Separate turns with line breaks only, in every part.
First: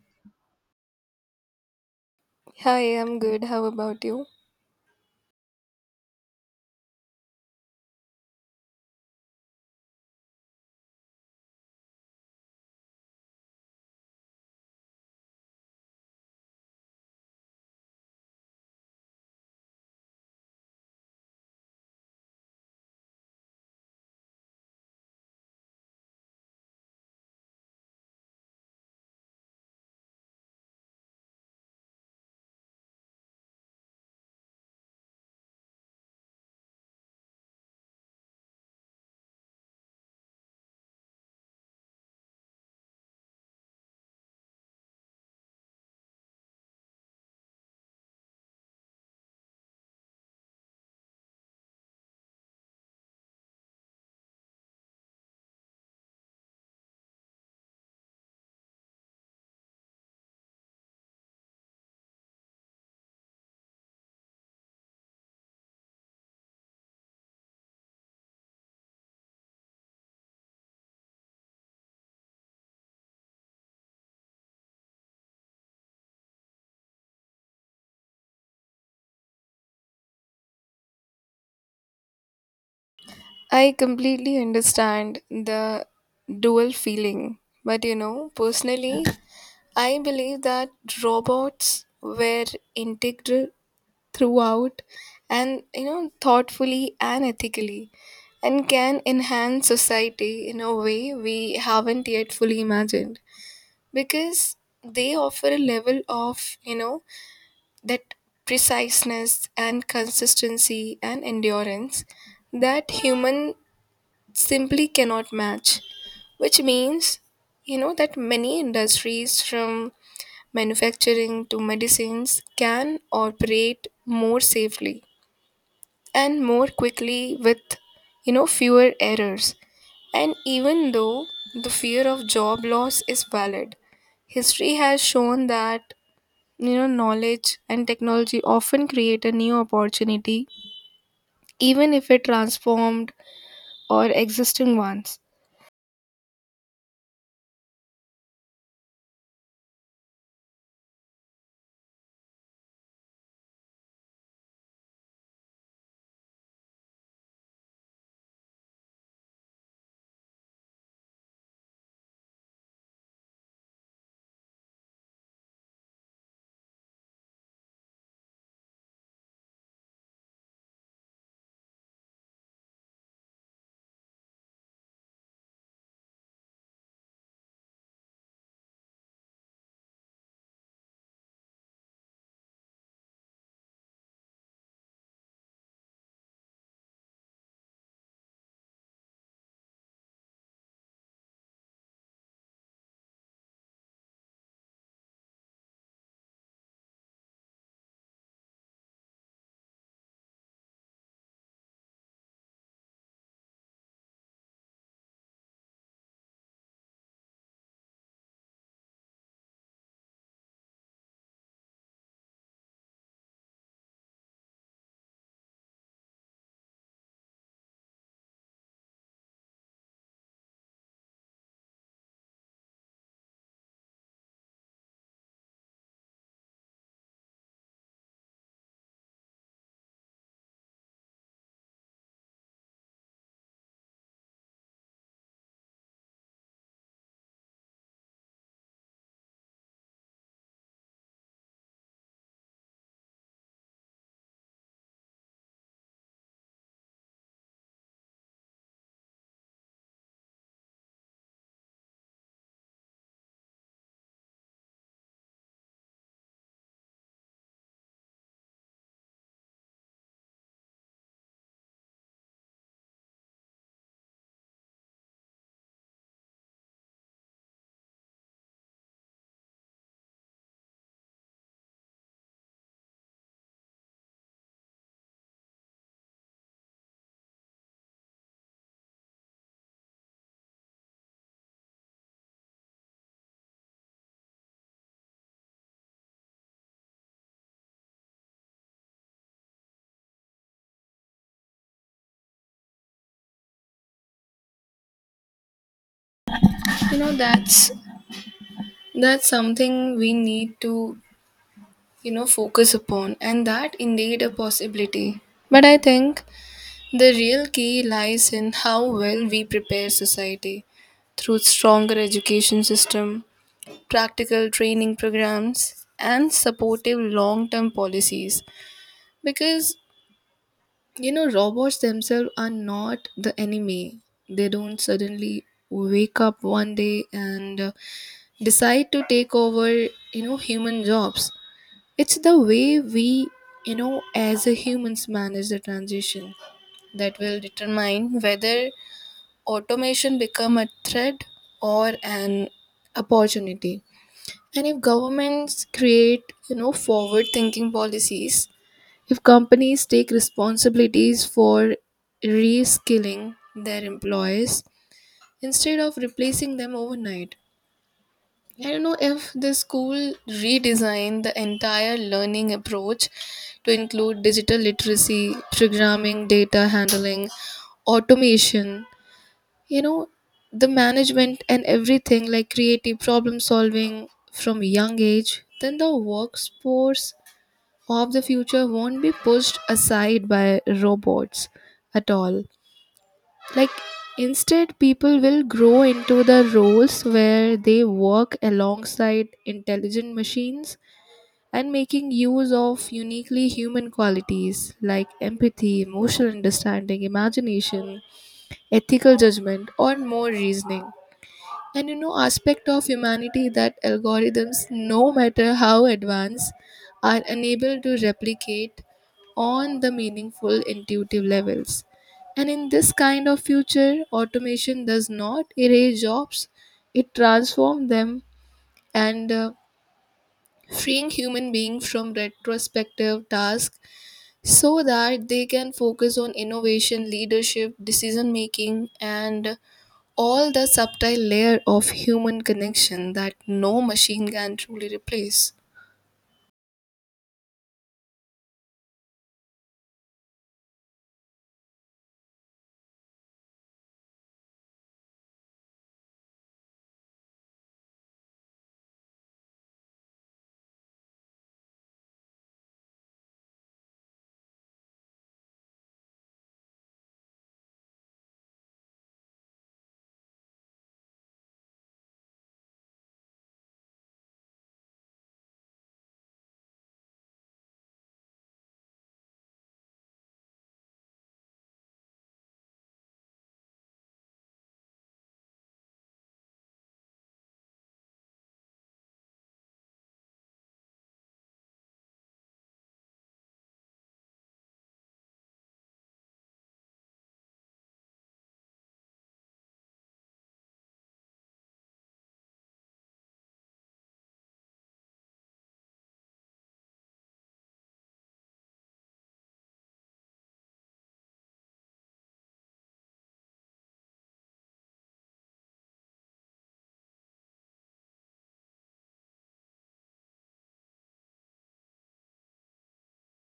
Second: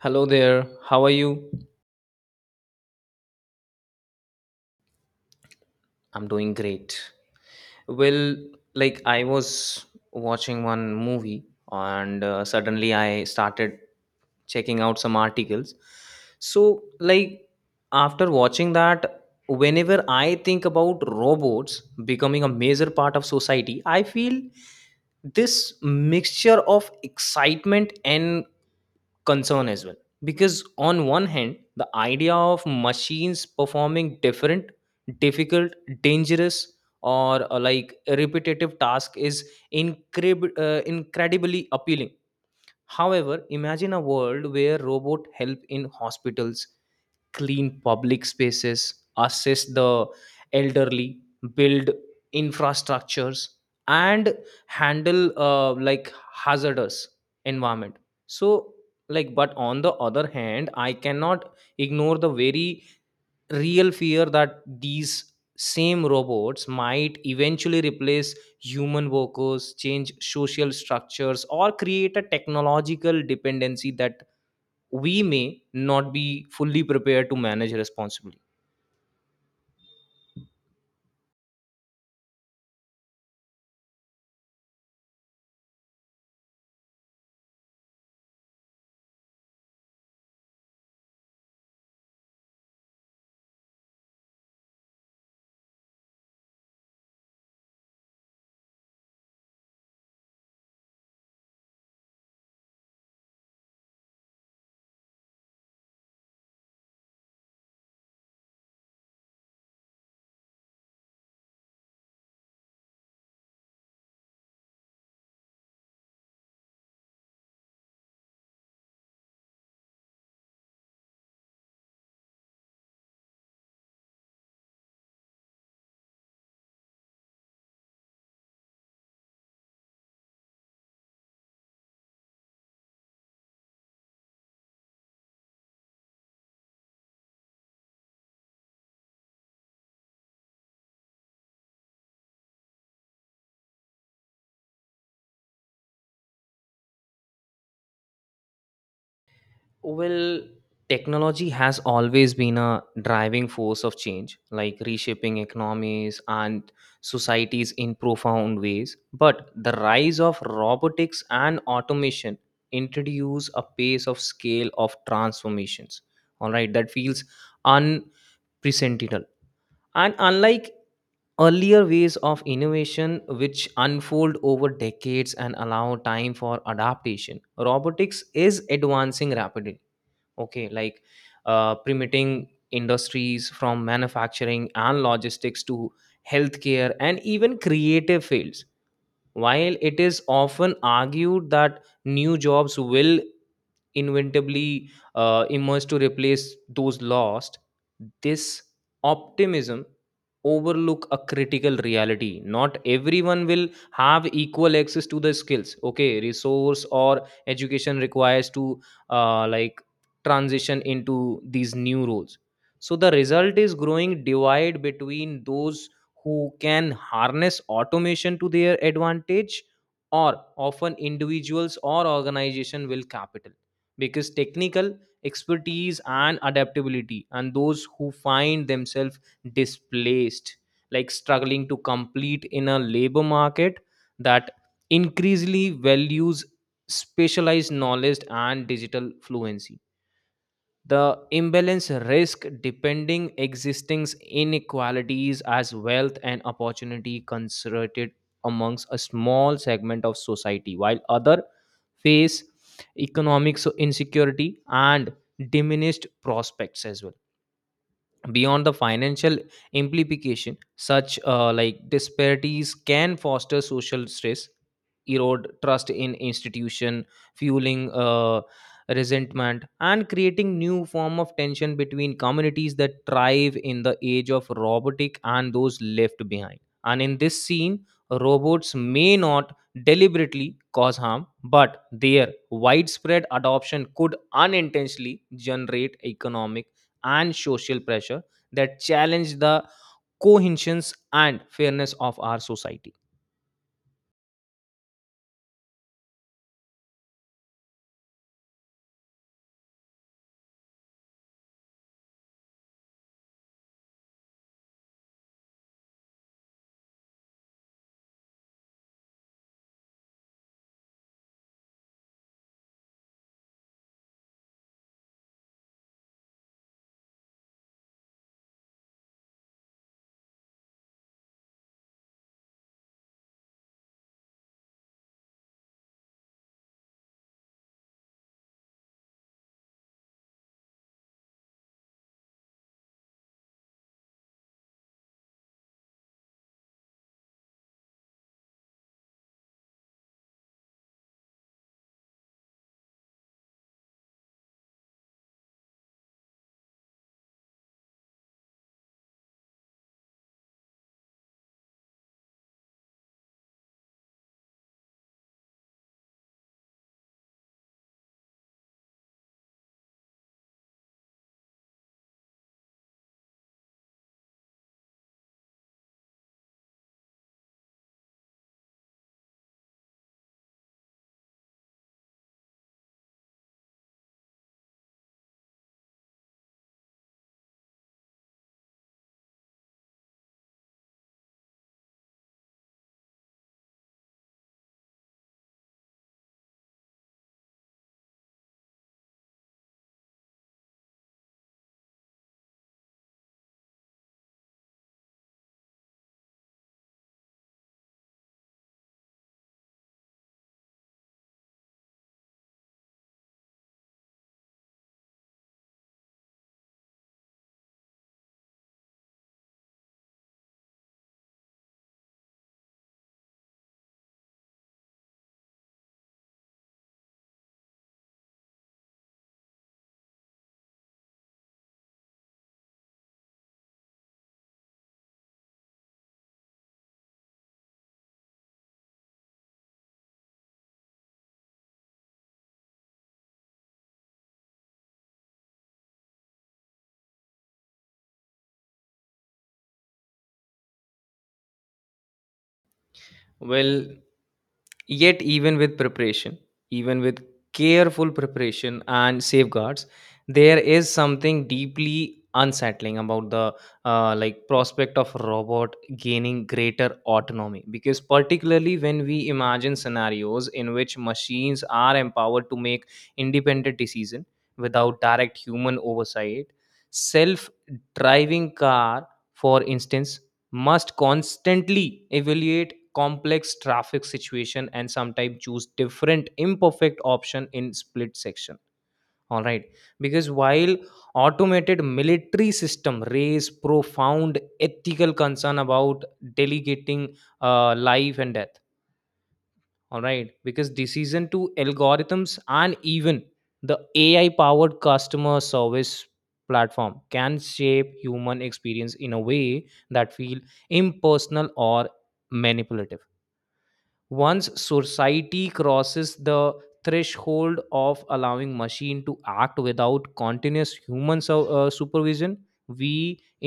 Hello there. How are you?
Hi, I'm good. How about you?
I'm doing great. Well, like I was watching one movie and suddenly I started checking out some articles. So after watching that, whenever I think about robots becoming a major part of society, I feel this mixture of excitement and concern as well because on one hand the idea of machines performing different difficult dangerous or repetitive task is incredibly appealing. However, imagine a world where robot help in hospitals, clean public spaces, assist the elderly, build infrastructures, and handle hazardous environment. So, but on the other hand, I cannot ignore the very real fear that these same robots might eventually replace human workers, change social structures, or create a technological dependency that we may not be fully prepared to manage responsibly.
I completely understand the dual feeling, but you know, personally, I believe that robots were integral throughout and you know, thoughtfully and ethically, and can enhance society in a way we haven't yet fully imagined, because they offer a level of you know that preciseness and consistency and endurance that human simply cannot match, which means you know that many industries from manufacturing to medicines can operate more safely and more quickly with you know fewer errors. And even though the fear of job loss is valid, history has shown that you know knowledge and technology often create a new opportunity, even if it transformed or existing ones.
Well, technology has always been a driving force of change, like reshaping economies and societies in profound ways. But the rise of robotics and automation introduce a pace of scale of transformations. All right, that feels unprecedented. And unlike earlier ways of innovation which unfold over decades and allow time for adaptation, robotics is advancing rapidly, okay, like permitting industries from manufacturing and logistics to healthcare and even creative fields. While it is often argued that new jobs will inventively emerged to replace those lost, this optimism overlook a critical reality: not everyone will have equal access to the skills, okay, resource or education requires to uh, like transition into these new roles. So the result is growing divide between those who can harness automation to their advantage, or often individuals or organization will capital because technical expertise and adaptability, and those who find themselves displaced, like struggling to complete in a labor market that increasingly values specialized knowledge and digital fluency. The imbalance risk depending existing inequalities as wealth and opportunity concentrated amongst a small segment of society while other face economic insecurity and diminished prospects as well. Beyond the financial implication, such disparities can foster social stress, erode trust in institution, fueling resentment, and creating new form of tension between communities that thrive in the age of robotic and those left behind. And in this scene, robots may not deliberately cause harm, but their widespread adoption could unintentionally generate economic and social pressure that challenge the cohesions and fairness of our society.
You know that's something we need to you know focus upon, and that indeed a possibility, but I think the real key lies in how well we prepare society through stronger education system, practical training programs and supportive long-term policies. Because you know, robots themselves are not the enemy. They don't suddenly wake up one day and decide to take over, you know, human jobs. It's the way we, you know, as a humans manage the transition that will determine whether automation become a threat or an opportunity. And if governments create, you know, forward thinking policies, if companies take responsibilities for reskilling their employees instead of replacing them overnight, I don't know if the school redesign the entire learning approach to include digital literacy, programming, data handling, automation, you know, the management and everything like creative problem solving from young age, then the workforce of the future won't be pushed aside by robots at all. Like, instead, people will grow into the roles where they work alongside intelligent machines and making use of uniquely human qualities like empathy, emotional understanding, imagination, ethical judgment, or more reasoning, and you know aspect of humanity that algorithms no matter how advanced are unable to replicate on the meaningful intuitive levels. And in this kind of future automation does not erase jobs, it transforms them, and freeing human beings from retrospective tasks so that they can focus on innovation leadership decision making and all the subtle layer of human connection that no machine can truly replace.
Well, yet, even with preparation, even with careful preparation and safeguards, there is something deeply unsettling about the prospect of robot gaining greater autonomy, because particularly when we imagine scenarios in which machines are empowered to make independent decision without direct human oversight. Self driving car, for instance, must constantly evaluate complex traffic situation and sometimes choose different imperfect option in split section, all right, because while automated military system raise profound ethical concern about delegating life and death, all right, because decision to algorithms, and even the ai powered customer service platform can shape human experience in a way that feel impersonal or manipulative. Once society crosses the threshold of allowing machine to act without continuous human supervision, we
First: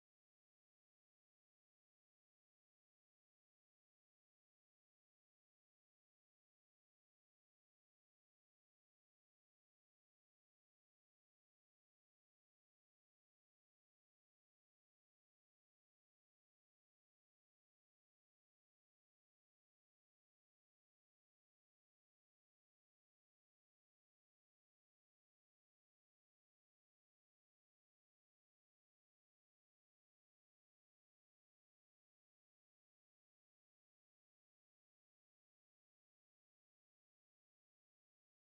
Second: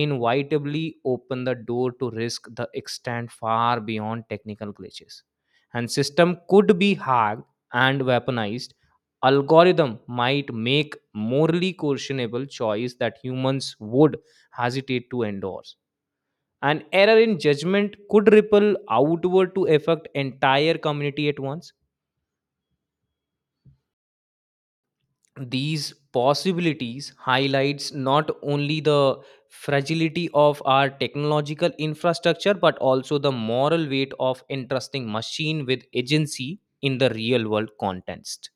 inevitably open the door to risk the extent far beyond technical glitches. And system could be hacked and weaponized, algorithm might make morally questionable choice that humans would hesitate to endorse, an error in judgment could ripple outward to affect entire community at once. These possibilities highlights not only the fragility of our technological infrastructure but also the moral weight of entrusting machine with agency in the real world context.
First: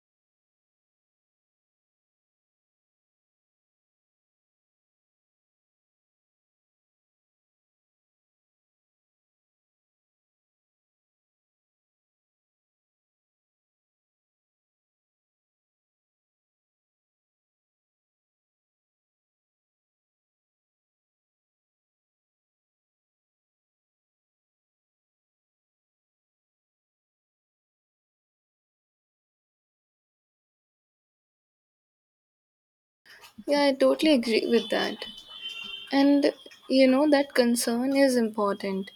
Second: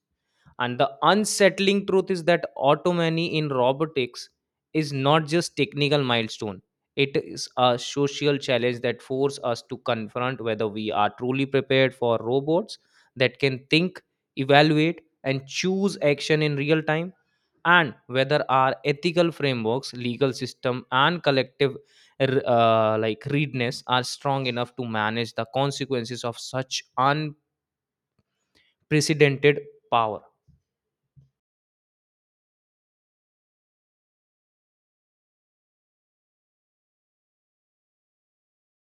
And the unsettling truth is that autonomy in robotics is not just technical milestone. It is a social challenge that forces us to confront whether we are truly prepared for robots that can think, evaluate, and choose action in real time, and whether our ethical frameworks, legal system, and collective readiness are strong enough to manage the consequences of such unprecedented power.
Yeah, I totally agree with that. And you know, that concern is important.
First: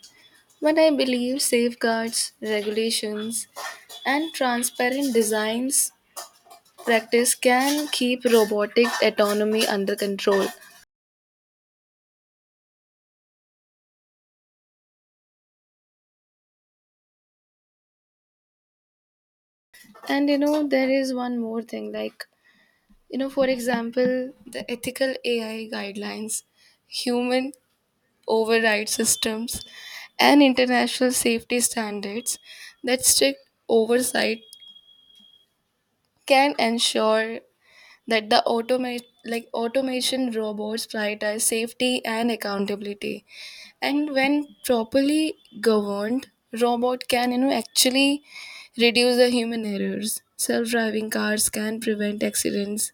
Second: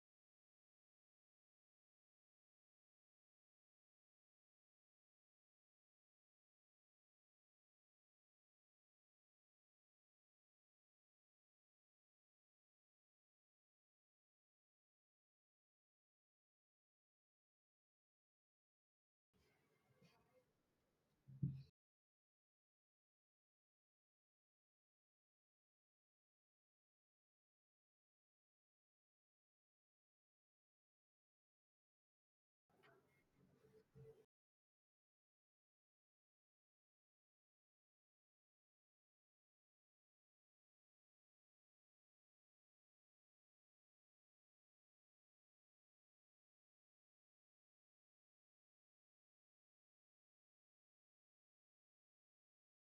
But I believe safeguards, regulations, and transparent designs practice can keep robotic autonomy under control. And you know, there is one more thing like, you know, for example, the ethical AI guidelines, human override systems, and international safety standards, that strict oversight can ensure that the automate like automation robots prioritize safety and accountability. And when properly governed, robot can you know actually reduce the human errors. Self-driving cars can prevent accidents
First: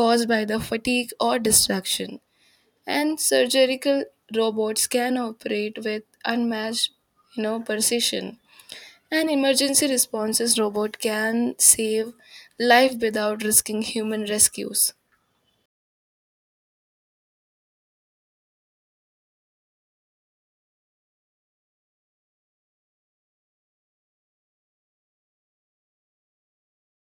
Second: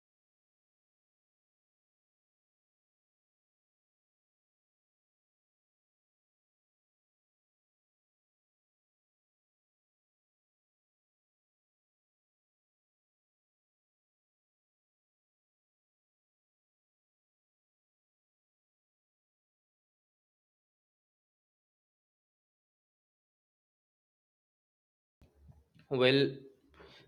caused by the fatigue or distraction, and surgical robots can operate with unmatched you know precision. An emergency responses robot can save life without risking human rescues.
Well,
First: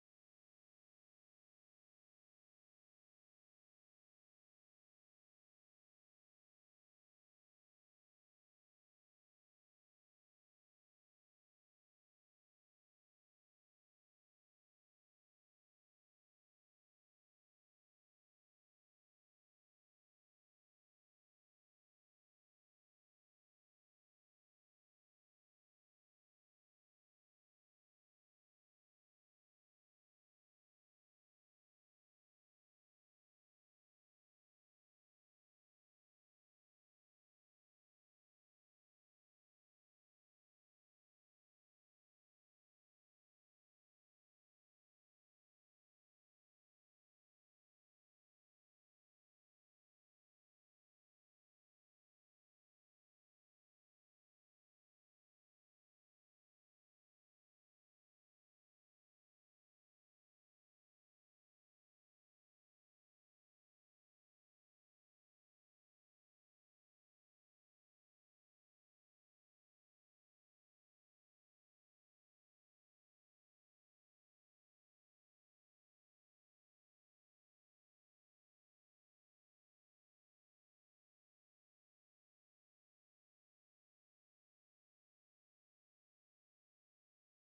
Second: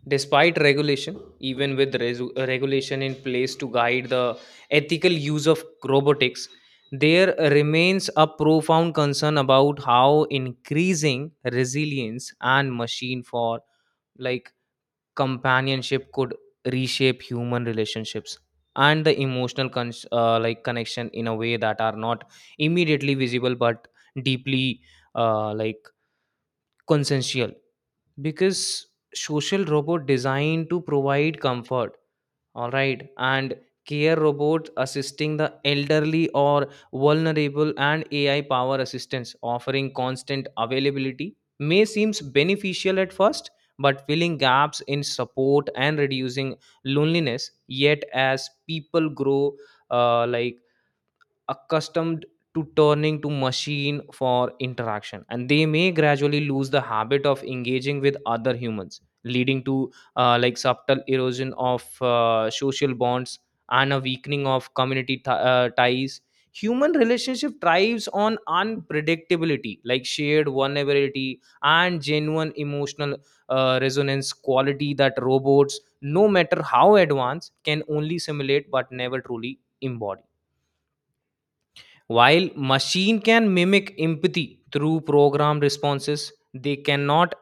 despite regulation, even with regulation in place to guide the ethical use of robotics, there remains a profound concern about how increasing resilience and machine for like companionship could reshape human relationships and the emotional connection in a way that are not immediately visible but deeply uh, like consensual, because social robot designed to provide comfort, all right, and care robot assisting the elderly or vulnerable, and ai power assistance offering constant availability may seems beneficial at first but filling gaps in support and reducing loneliness. Yet as people grow uh, like accustomed to turning to machine for interaction, and they may gradually lose the habit of engaging with other humans, leading to subtle erosion of social bonds and a weakening of community ties. Human relationship thrives on unpredictability, like shared vulnerability and genuine emotional resonance quality that robots, no matter how advanced, can only simulate but never truly embody. While machine can mimic empathy through programmed responses, they cannot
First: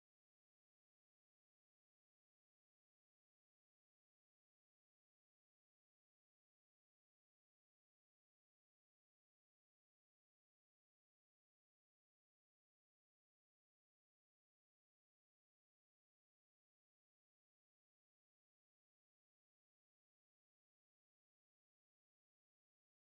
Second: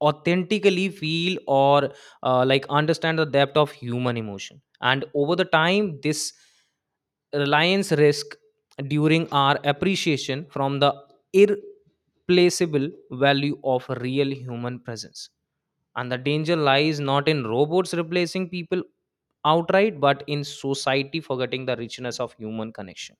authentically feel or understand the depth of human emotion. And over the time, this reliance risk during our appreciation from the irreplaceable value of real human presence. And the danger lies not in robots replacing people outright, but in society forgetting the richness of human connection,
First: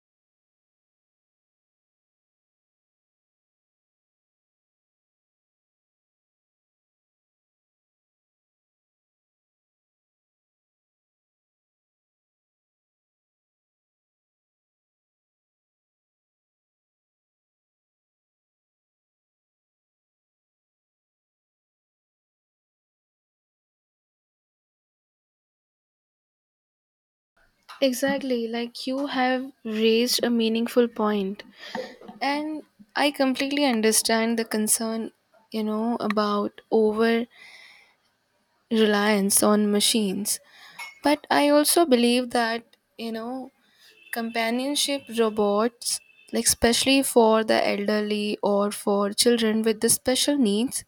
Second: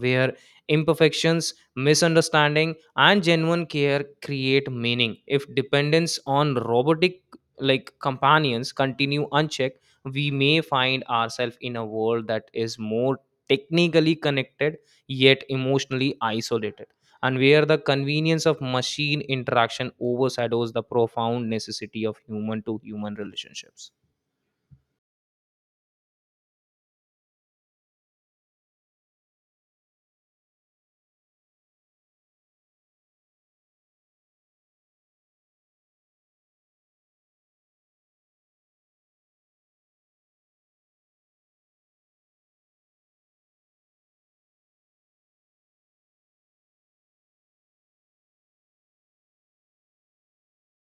where imperfections, misunderstanding, and genuine care create meaning. If dependence on robotic like companions continue unchecked, we may find ourselves in a world that is more technically connected yet emotionally isolated, and where the convenience of machine interaction overshadows the profound necessity of human to human relationships.
Exactly, like you have raised a meaningful point. And I completely understand the concern, you know, about over reliance on machines. But I also believe that you know companionship robots, like especially for the elderly or for children with the special needs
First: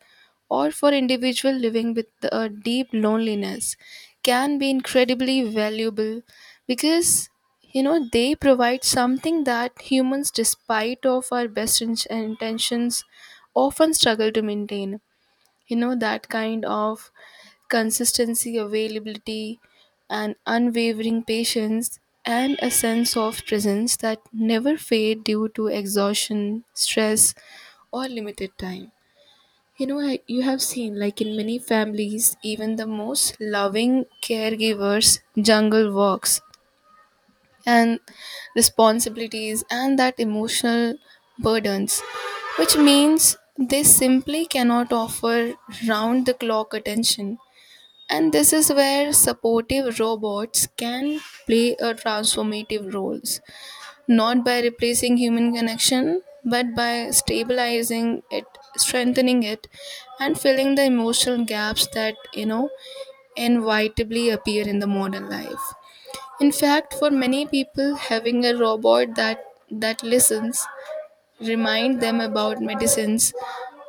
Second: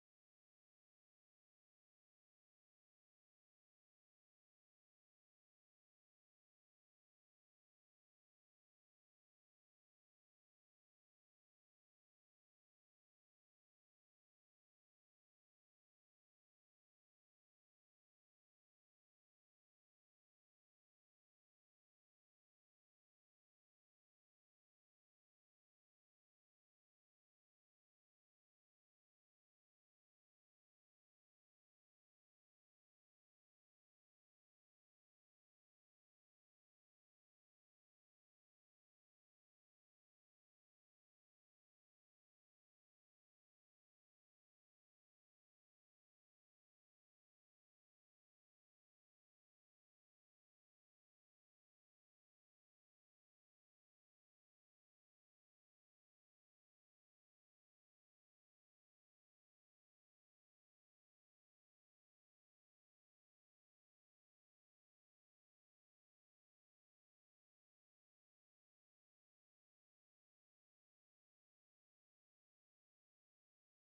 or for individual living with a deep loneliness, can be incredibly valuable. Because you know they provide something that humans, despite of our best intentions, often struggle to maintain. You know that kind of consistency availability and unwavering patience, and a sense of presence that never fade due to exhaustion stress or limited time. You know you have seen like in many families even the most loving caregivers jungle walks and responsibilities and that emotional burdens, which means they simply cannot offer round the clock attention. And this is where supportive robots can play a transformative roles, not by replacing human connection, but by stabilizing it, strengthening it, and filling the emotional gaps that, you know, inevitably appear in the modern life. In fact, for many people, having a robot that listens, remind them about medicines,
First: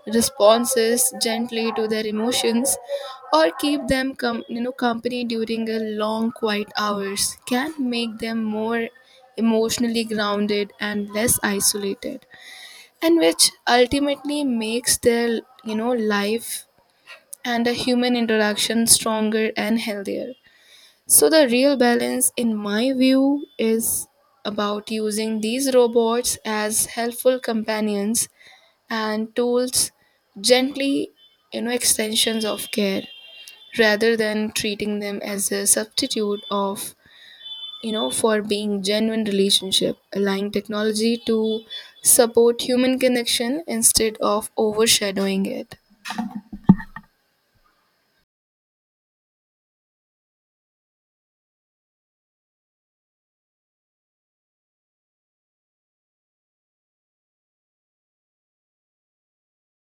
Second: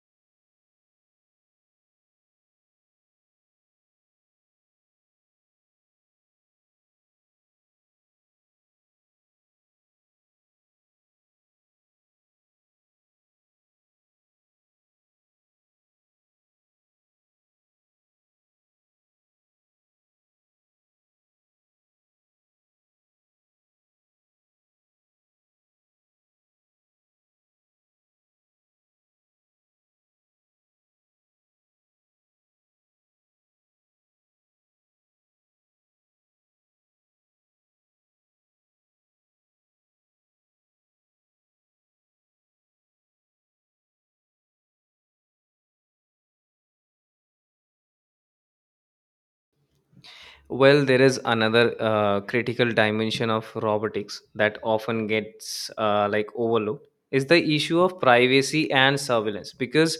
responses gently to their emotions, or keep them you know company during a long quiet hours, can make them more emotionally grounded and less isolated, and which ultimately makes their you know life and a human interaction stronger and healthier. So, the real balance, in my view, is about using these robots as helpful companions and tools, gently, you know, extensions of care, rather than treating them as a substitute of, you know, for being genuine relationship, allowing technology to support human connection instead of overshadowing it.
Well, there is another critical dimension of robotics that often gets overlooked is the issue of privacy and surveillance, because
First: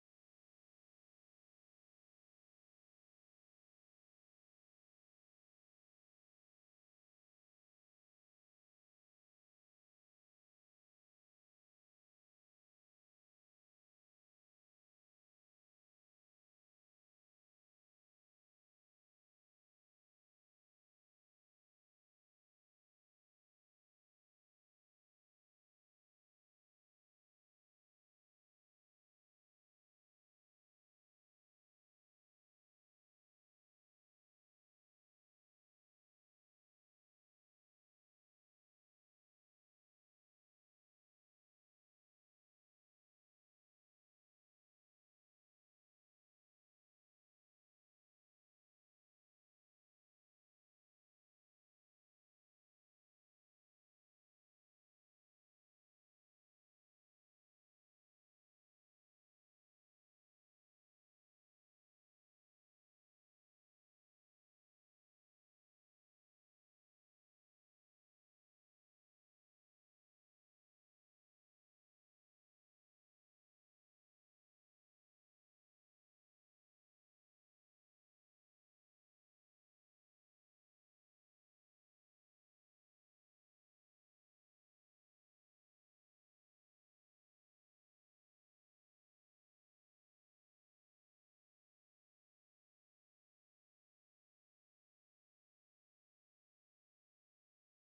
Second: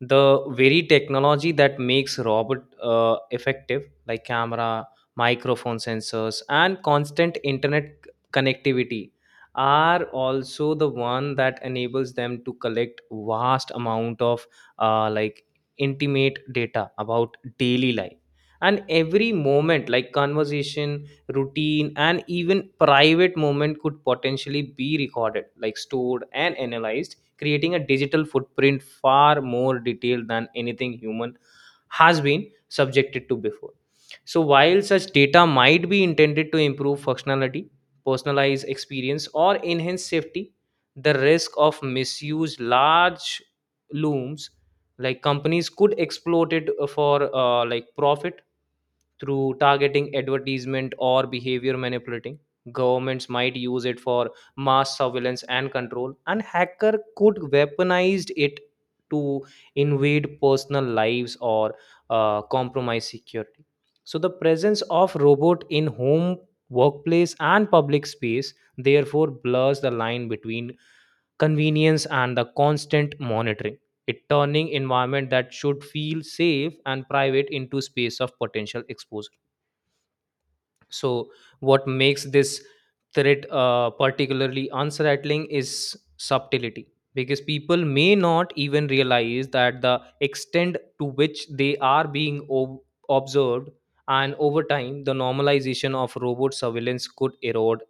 the very technology that makes robot effective, like camera, microphone sensors, and constant internet connectivity, are also the one that enables them to collect vast amount of uh, like intimate data about daily life. And every moment, like conversation, routine, and even private moment could potentially be recorded, like stored and analyzed, creating a digital footprint far more detailed than anything human has been subjected to before. So while such data might be intended to improve functionality, personalize experience, or enhance safety, the risk of misuse large looms. Like companies could exploit it for profit through targeting advertisement or behavior manipulating, governments might use it for mass surveillance and control, and hacker could weaponized it to invade personal lives or compromise security. So the presence of robot in home, workplace, and public space therefore blurs the line between convenience and the constant monitoring, it turning environment that should feel safe and private into space of potential exposure. So, what makes this threat particularly answer rattling is subtlety, because people may not even realize that the extent to which they are being observed, and over time, the normalization of robot surveillance could erode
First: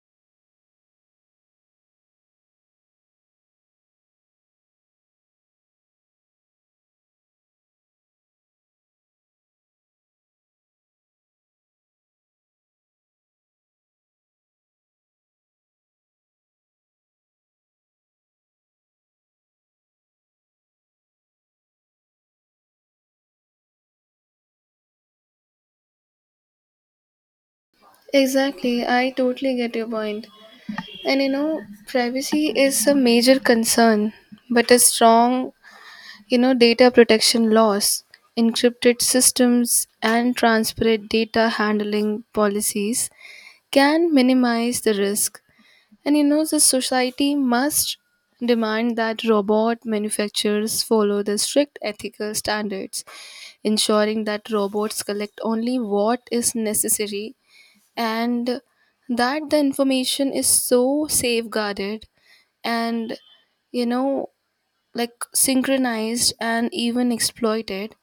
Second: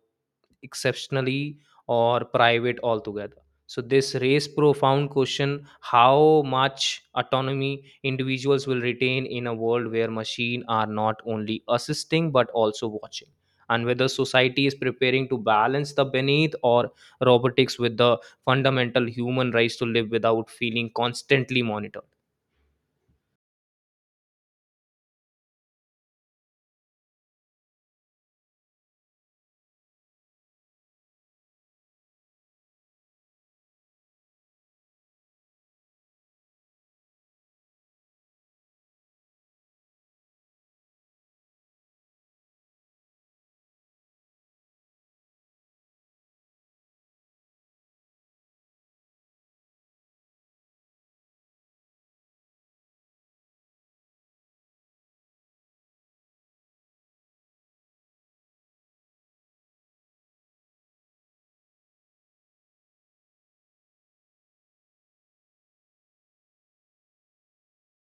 exceptionally or private altogether. So this raised profound question: how much autonomy individuals will retain in a world where machines are not only assisting but also watching, and whether society is preparing to balance the beneath or robotics with the fundamental human rights to live without feeling constantly monitored.
Exactly, I totally get your point. And you know, privacy is a major concern, but a strong, you know, data protection laws, encrypted systems, and transparent data handling policies can minimize the risk. And you know, the society must demand that robot manufacturers follow the strict ethical standards, ensuring that robots collect only what is necessary, and that the information is so safeguarded, and you know like synchronized and even exploited.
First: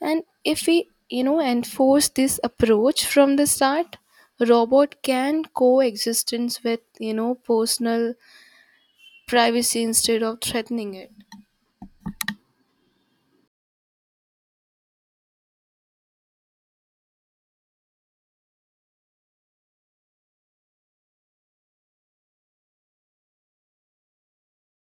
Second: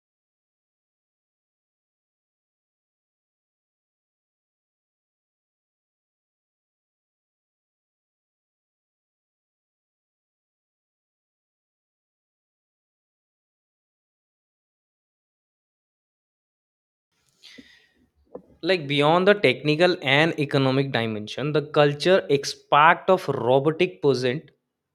And if we you know enforce this approach from the start, robot can coexistence with you know personal privacy instead of threatening it.
Like beyond the technical and economic dimension, the culture aspect of robotic present,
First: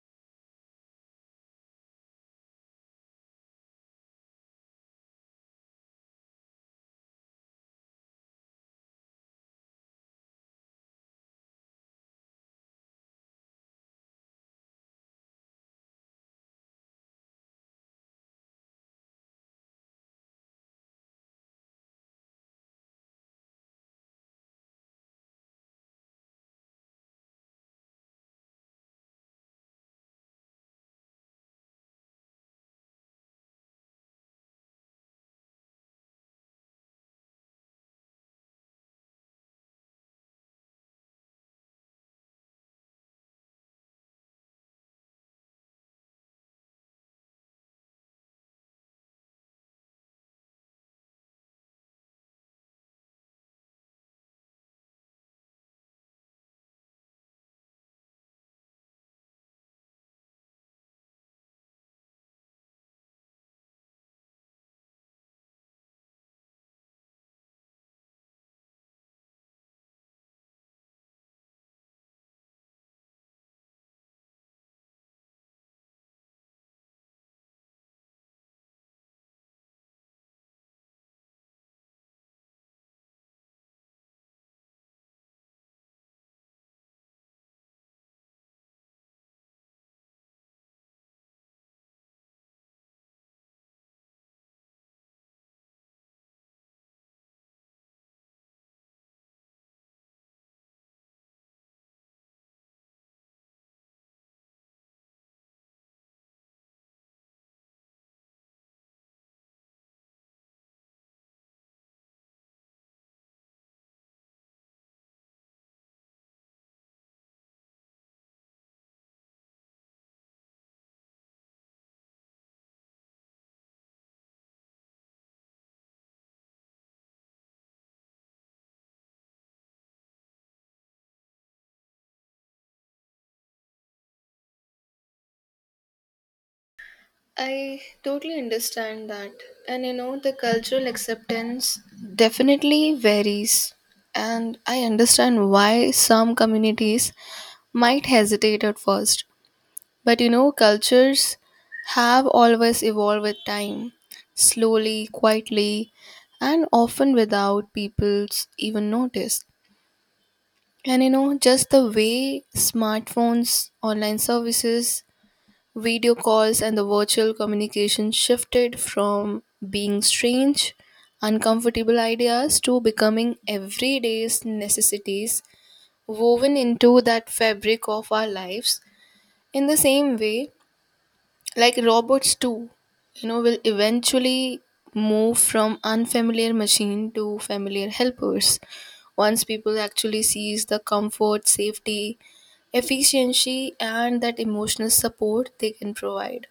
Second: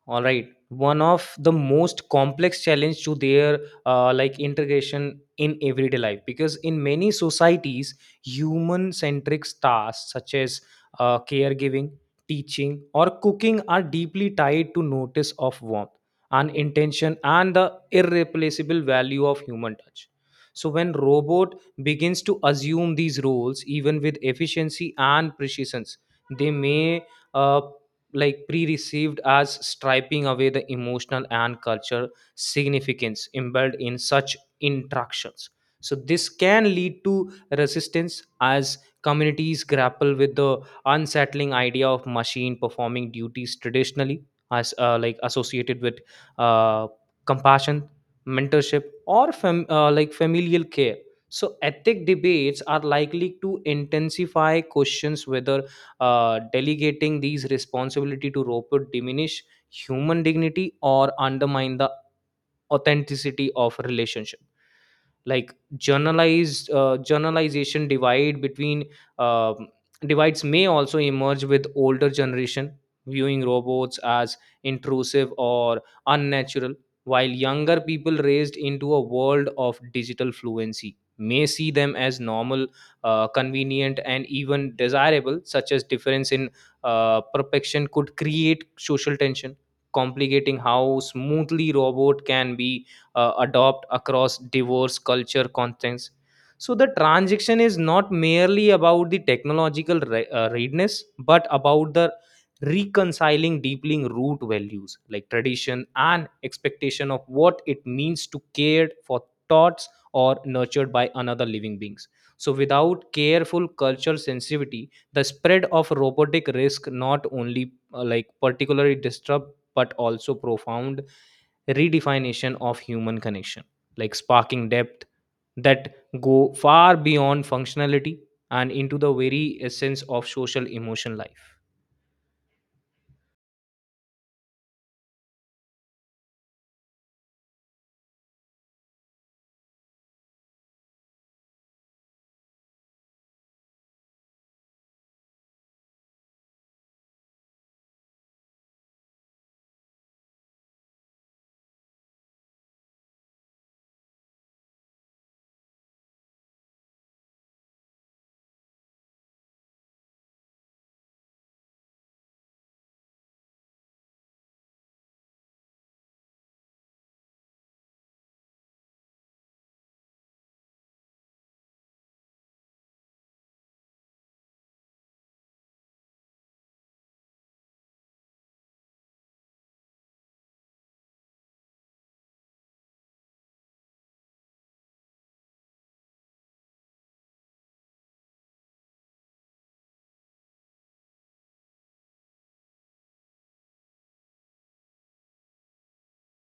all right, one of the most complex challenge to their integration in everyday life, because in many societies human centric tasks such as caregiving, teaching, or cooking are deeply tied to notice of warmth and intention and the irreplaceable value of human touch. So when robot begins to assume these roles, even with efficiency and precision, they may uh, pre-received as striping away the emotional and cultural significance embedded in such interactions. So this can lead to resistance as communities grapple with the unsettling idea of machine performing duties traditionally as associated with uh, compassion, mentorship, or familial care. So ethic debates are likely to intensify questions whether delegating these responsibility to robot diminish human dignity or undermine the authenticity of relationship, like journalized journalization divide between um divides may also emerge, with older generation viewing robots as intrusive or unnatural, while younger people raised into a world of digital fluency may see them as normal, convenient and even desirable. Such as difference in perfection could create social tension, complicating how smoothly robot can be adopt across diverse culture contexts. So the transaction is not merely about the technological readiness but about the reconciling deeply root values like tradition and expectation of what it means to care for thoughts or nurtured by another living beings. So without careful cultural sensitivity, the spread of robotic risk not only particularly disrupt but also profound redefinition of human connection, like sparking depth that go far beyond functionality and into the very essence of social emotion life.
I totally understand that. And you know, the cultural acceptance definitely varies. And I understand why some communities might hesitate at first. But you know, cultures have always evolved with time, slowly, quietly, and often without people's even notice. And you know, just the way smartphones, online services, video calls and the virtual communication shifted from being strange, uncomfortable ideas to becoming everyday's necessities woven into that fabric of our lives. In the same way, like robots too, you know, will eventually move from unfamiliar machine to familiar helpers. Once people actually sees the comfort, safety, efficiency and that emotional support they can provide.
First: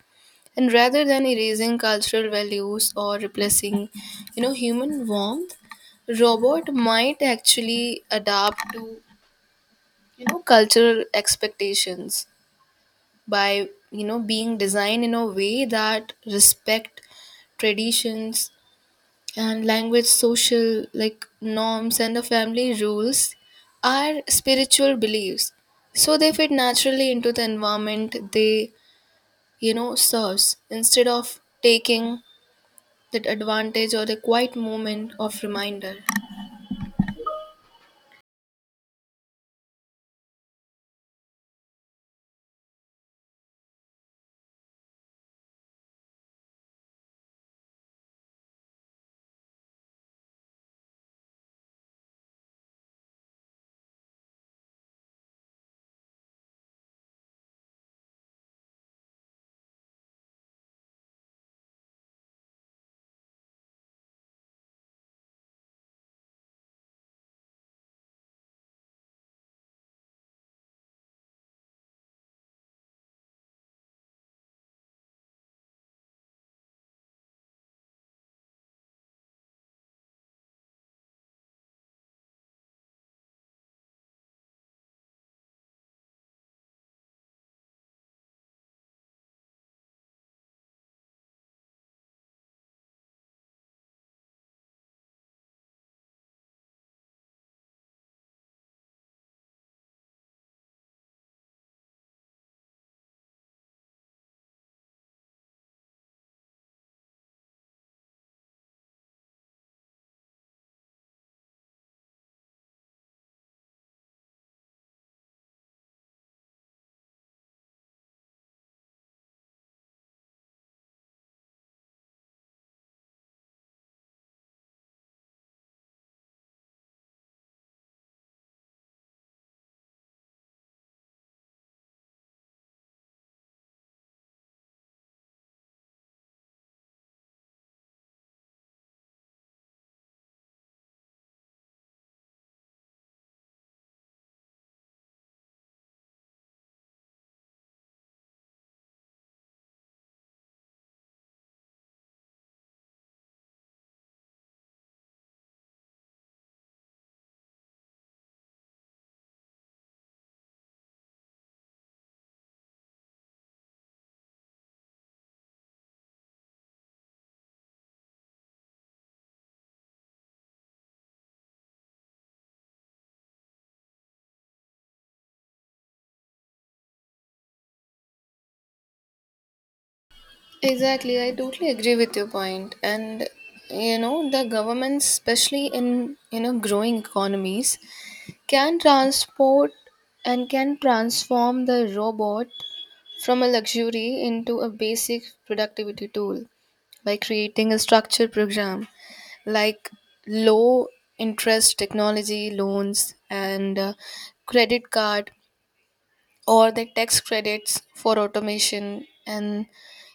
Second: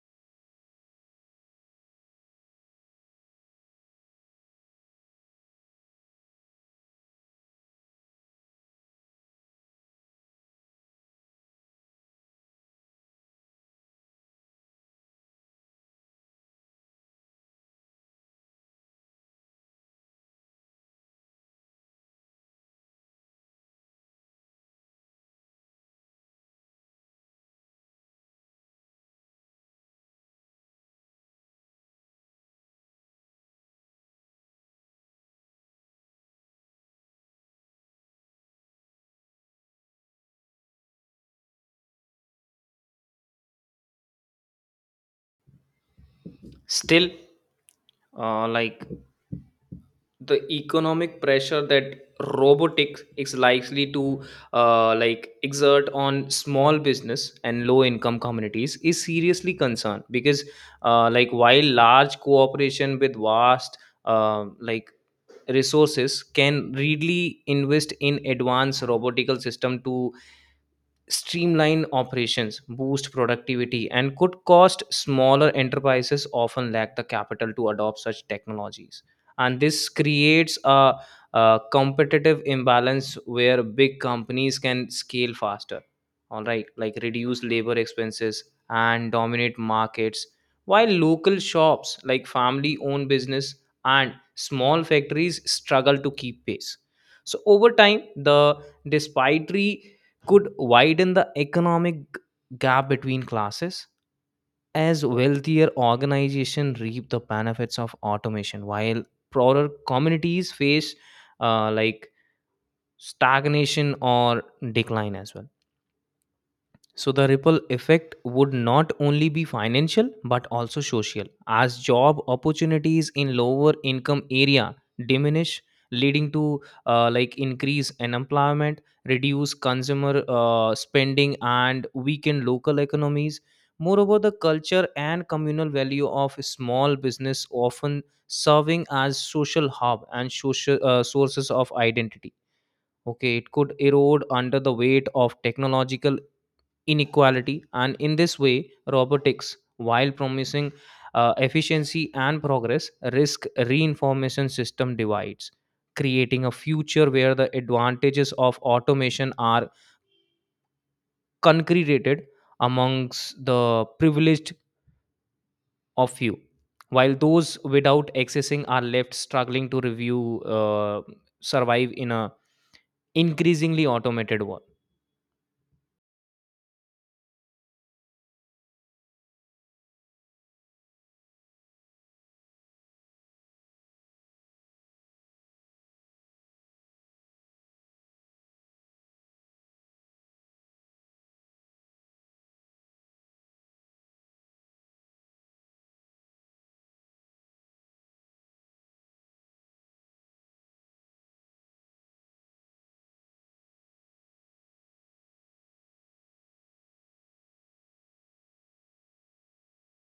And rather than erasing cultural values or replacing, you know, human warmth, robot might actually adapt to, you know, cultural expectations by, you know, being designed in a way that respect traditions and language social like norms and the family rules are spiritual beliefs, so they fit naturally into the environment they you know serves instead of taking that advantage or a quiet moment of reminder.
Still, uh, like the economic pressure that robotics is likely to exert on small business and low income communities is Seriously concerned because while large cooperation with vast uh, like resources can really invest in advanced robotical system to streamline operations, boost productivity, and could cost smaller enterprises often lack the capital to adopt such technologies. And this creates a competitive imbalance where big companies can scale faster, all right, like reduce labor expenses and dominate markets, while local shops like family owned business and small factories struggle to keep pace. So over time, the despitefully could widen the economic gap between classes as wealthier organizations reap the benefits of automation while poorer communities face uh, like stagnation or decline as well. So the ripple effect would not only be financial but also social, as job opportunities in lower income area diminish, leading to increase unemployment, reduce consumer spending, and weaken local economies. Moreover, the culture and communal value of small business often serving as social hub and social sources of identity. Okay, it could erode under the weight of technological inequality, and in this way robotics, while promising efficiency and progress, risk reinformation system divides, creating a future where the advantages of automation are concreted amongst the privileged of few, while those without accessing are left struggling to review survive in a increasingly automated world.
Exactly, I totally agree with your point. And you know, the governments, especially in you know growing economies, can transport and can transform the robot from a luxury into a basic productivity tool by creating a structured program like low interest technology loans and credit card or the tax credits for automation, and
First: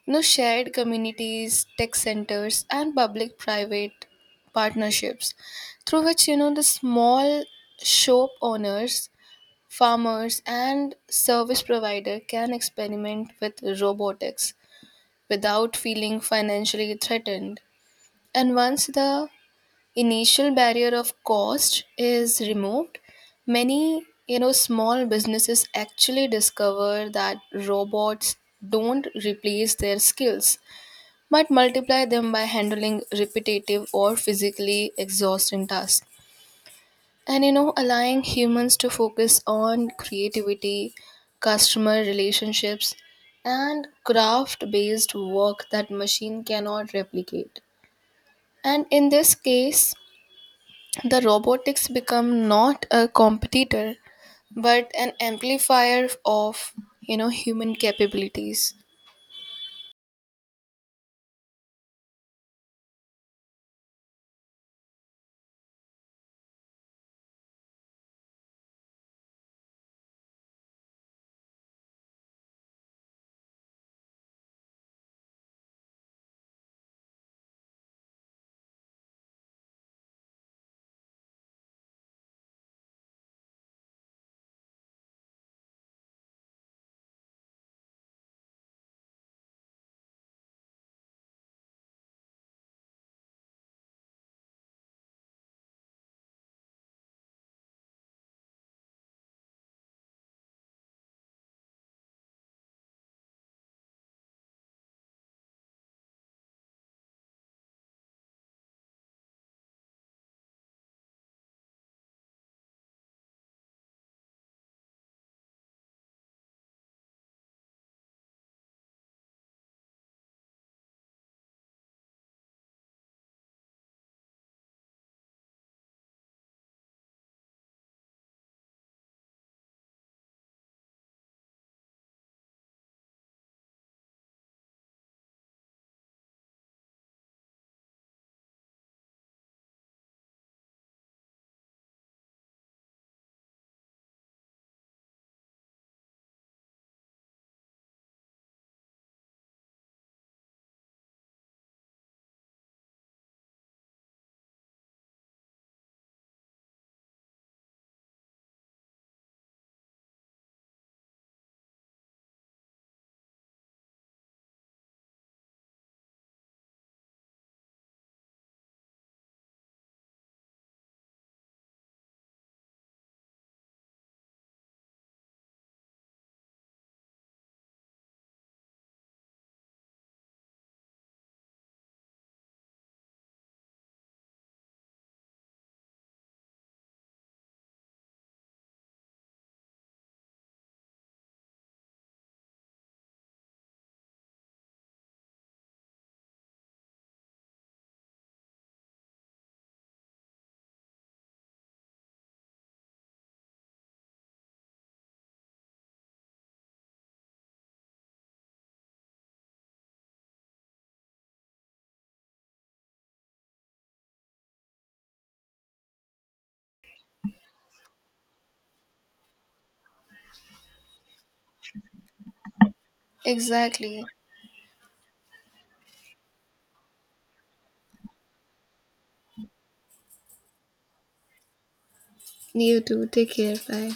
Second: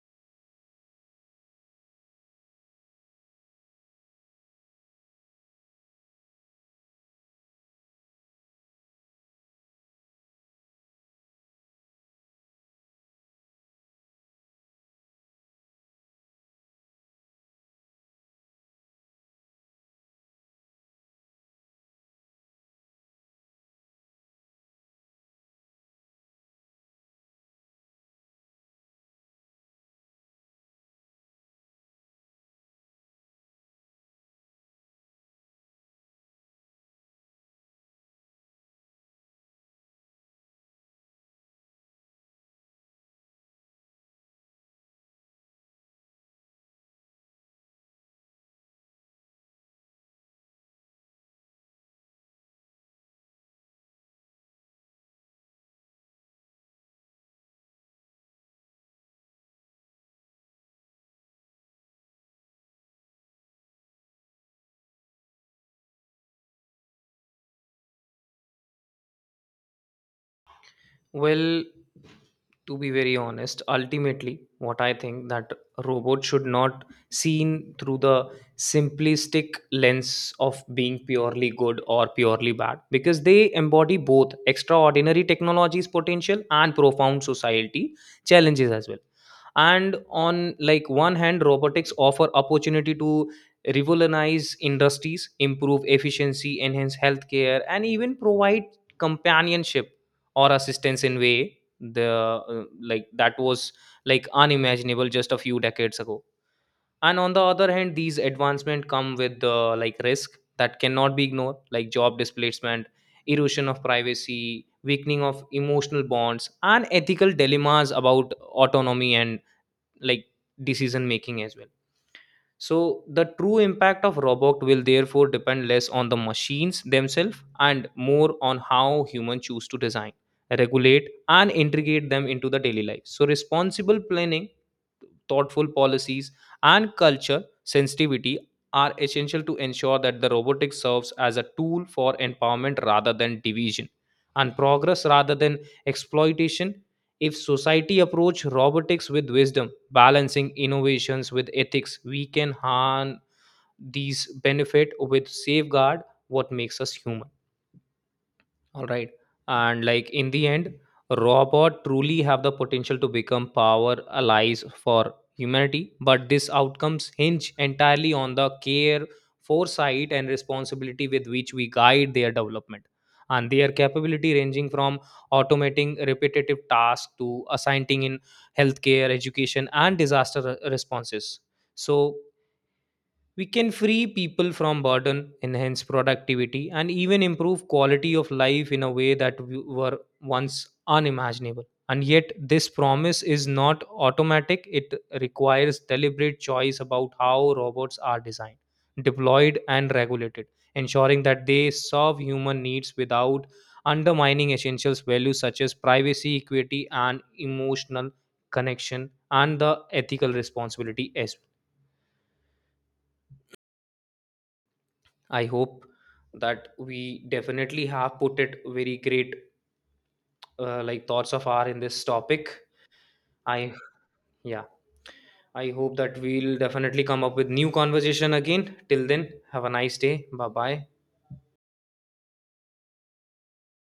you know shared communities tech centers and public private partnerships, through which you know the small shop owners, farmers and service provider can experiment with robotics without feeling financially threatened. And once the initial barrier of cost is removed, many you know small businesses actually discover that robots don't replace their skills but multiply them by handling repetitive or physically exhausting tasks, and you know allowing humans to focus on creativity, customer relationships, and craft based work that machine cannot replicate. And in this case the robotics become not a competitor but an amplifier of you know human capabilities.
Well, to be very honest, ultimately, what I think that robots should not seen through the simplistic lens of being purely good or purely bad, because they embody both extraordinary technology's potential and profound society challenges as well. And on like one hand, robotics offer opportunity to revolutionize industries, improve efficiency, enhance healthcare, and even provide companionship or assistance in way the that was like unimaginable just a few decades ago. And on the other hand, these advancement come with the like risk that cannot be ignored, like job displacement, erosion of privacy, weakening of emotional bonds, and ethical dilemmas about autonomy and, like, decision making as well. So, the true impact of robot will therefore depend less on the machines themselves and more on how humans choose to design, regulate, and integrate them into the daily life. So, responsible planning, thoughtful policies, and culture sensitivity are essential to ensure that the robotics serves as a tool for empowerment rather than division, and progress rather than exploitation. If society approach robotics with wisdom, balancing innovations with ethics, we can harn these benefit with safeguard what makes us human. All right. And like in the end, robot truly have the potential to become power allies for humanity, but these outcomes hinge entirely on the care, foresight, and responsibility with which we guide their development. And their capability ranging from automating repetitive tasks to assigning in healthcare, education, and disaster responses. So we can free people from burden, enhance productivity, and even improve quality of life in a way that were once unimaginable. And yet, this promise is not automatic. It requires deliberate choice about how robots are designed, deployed, and regulated, ensuring that they serve human needs without undermining essential values such as privacy, equity, and emotional connection, and the ethical responsibility as well. I hope that we definitely have put it very great thoughts of our in this topic. I
Exactly.
yeah, I hope that we'll definitely come up with new conversation again. Till then, have a nice day. Bye bye.
You too. Take care. Bye.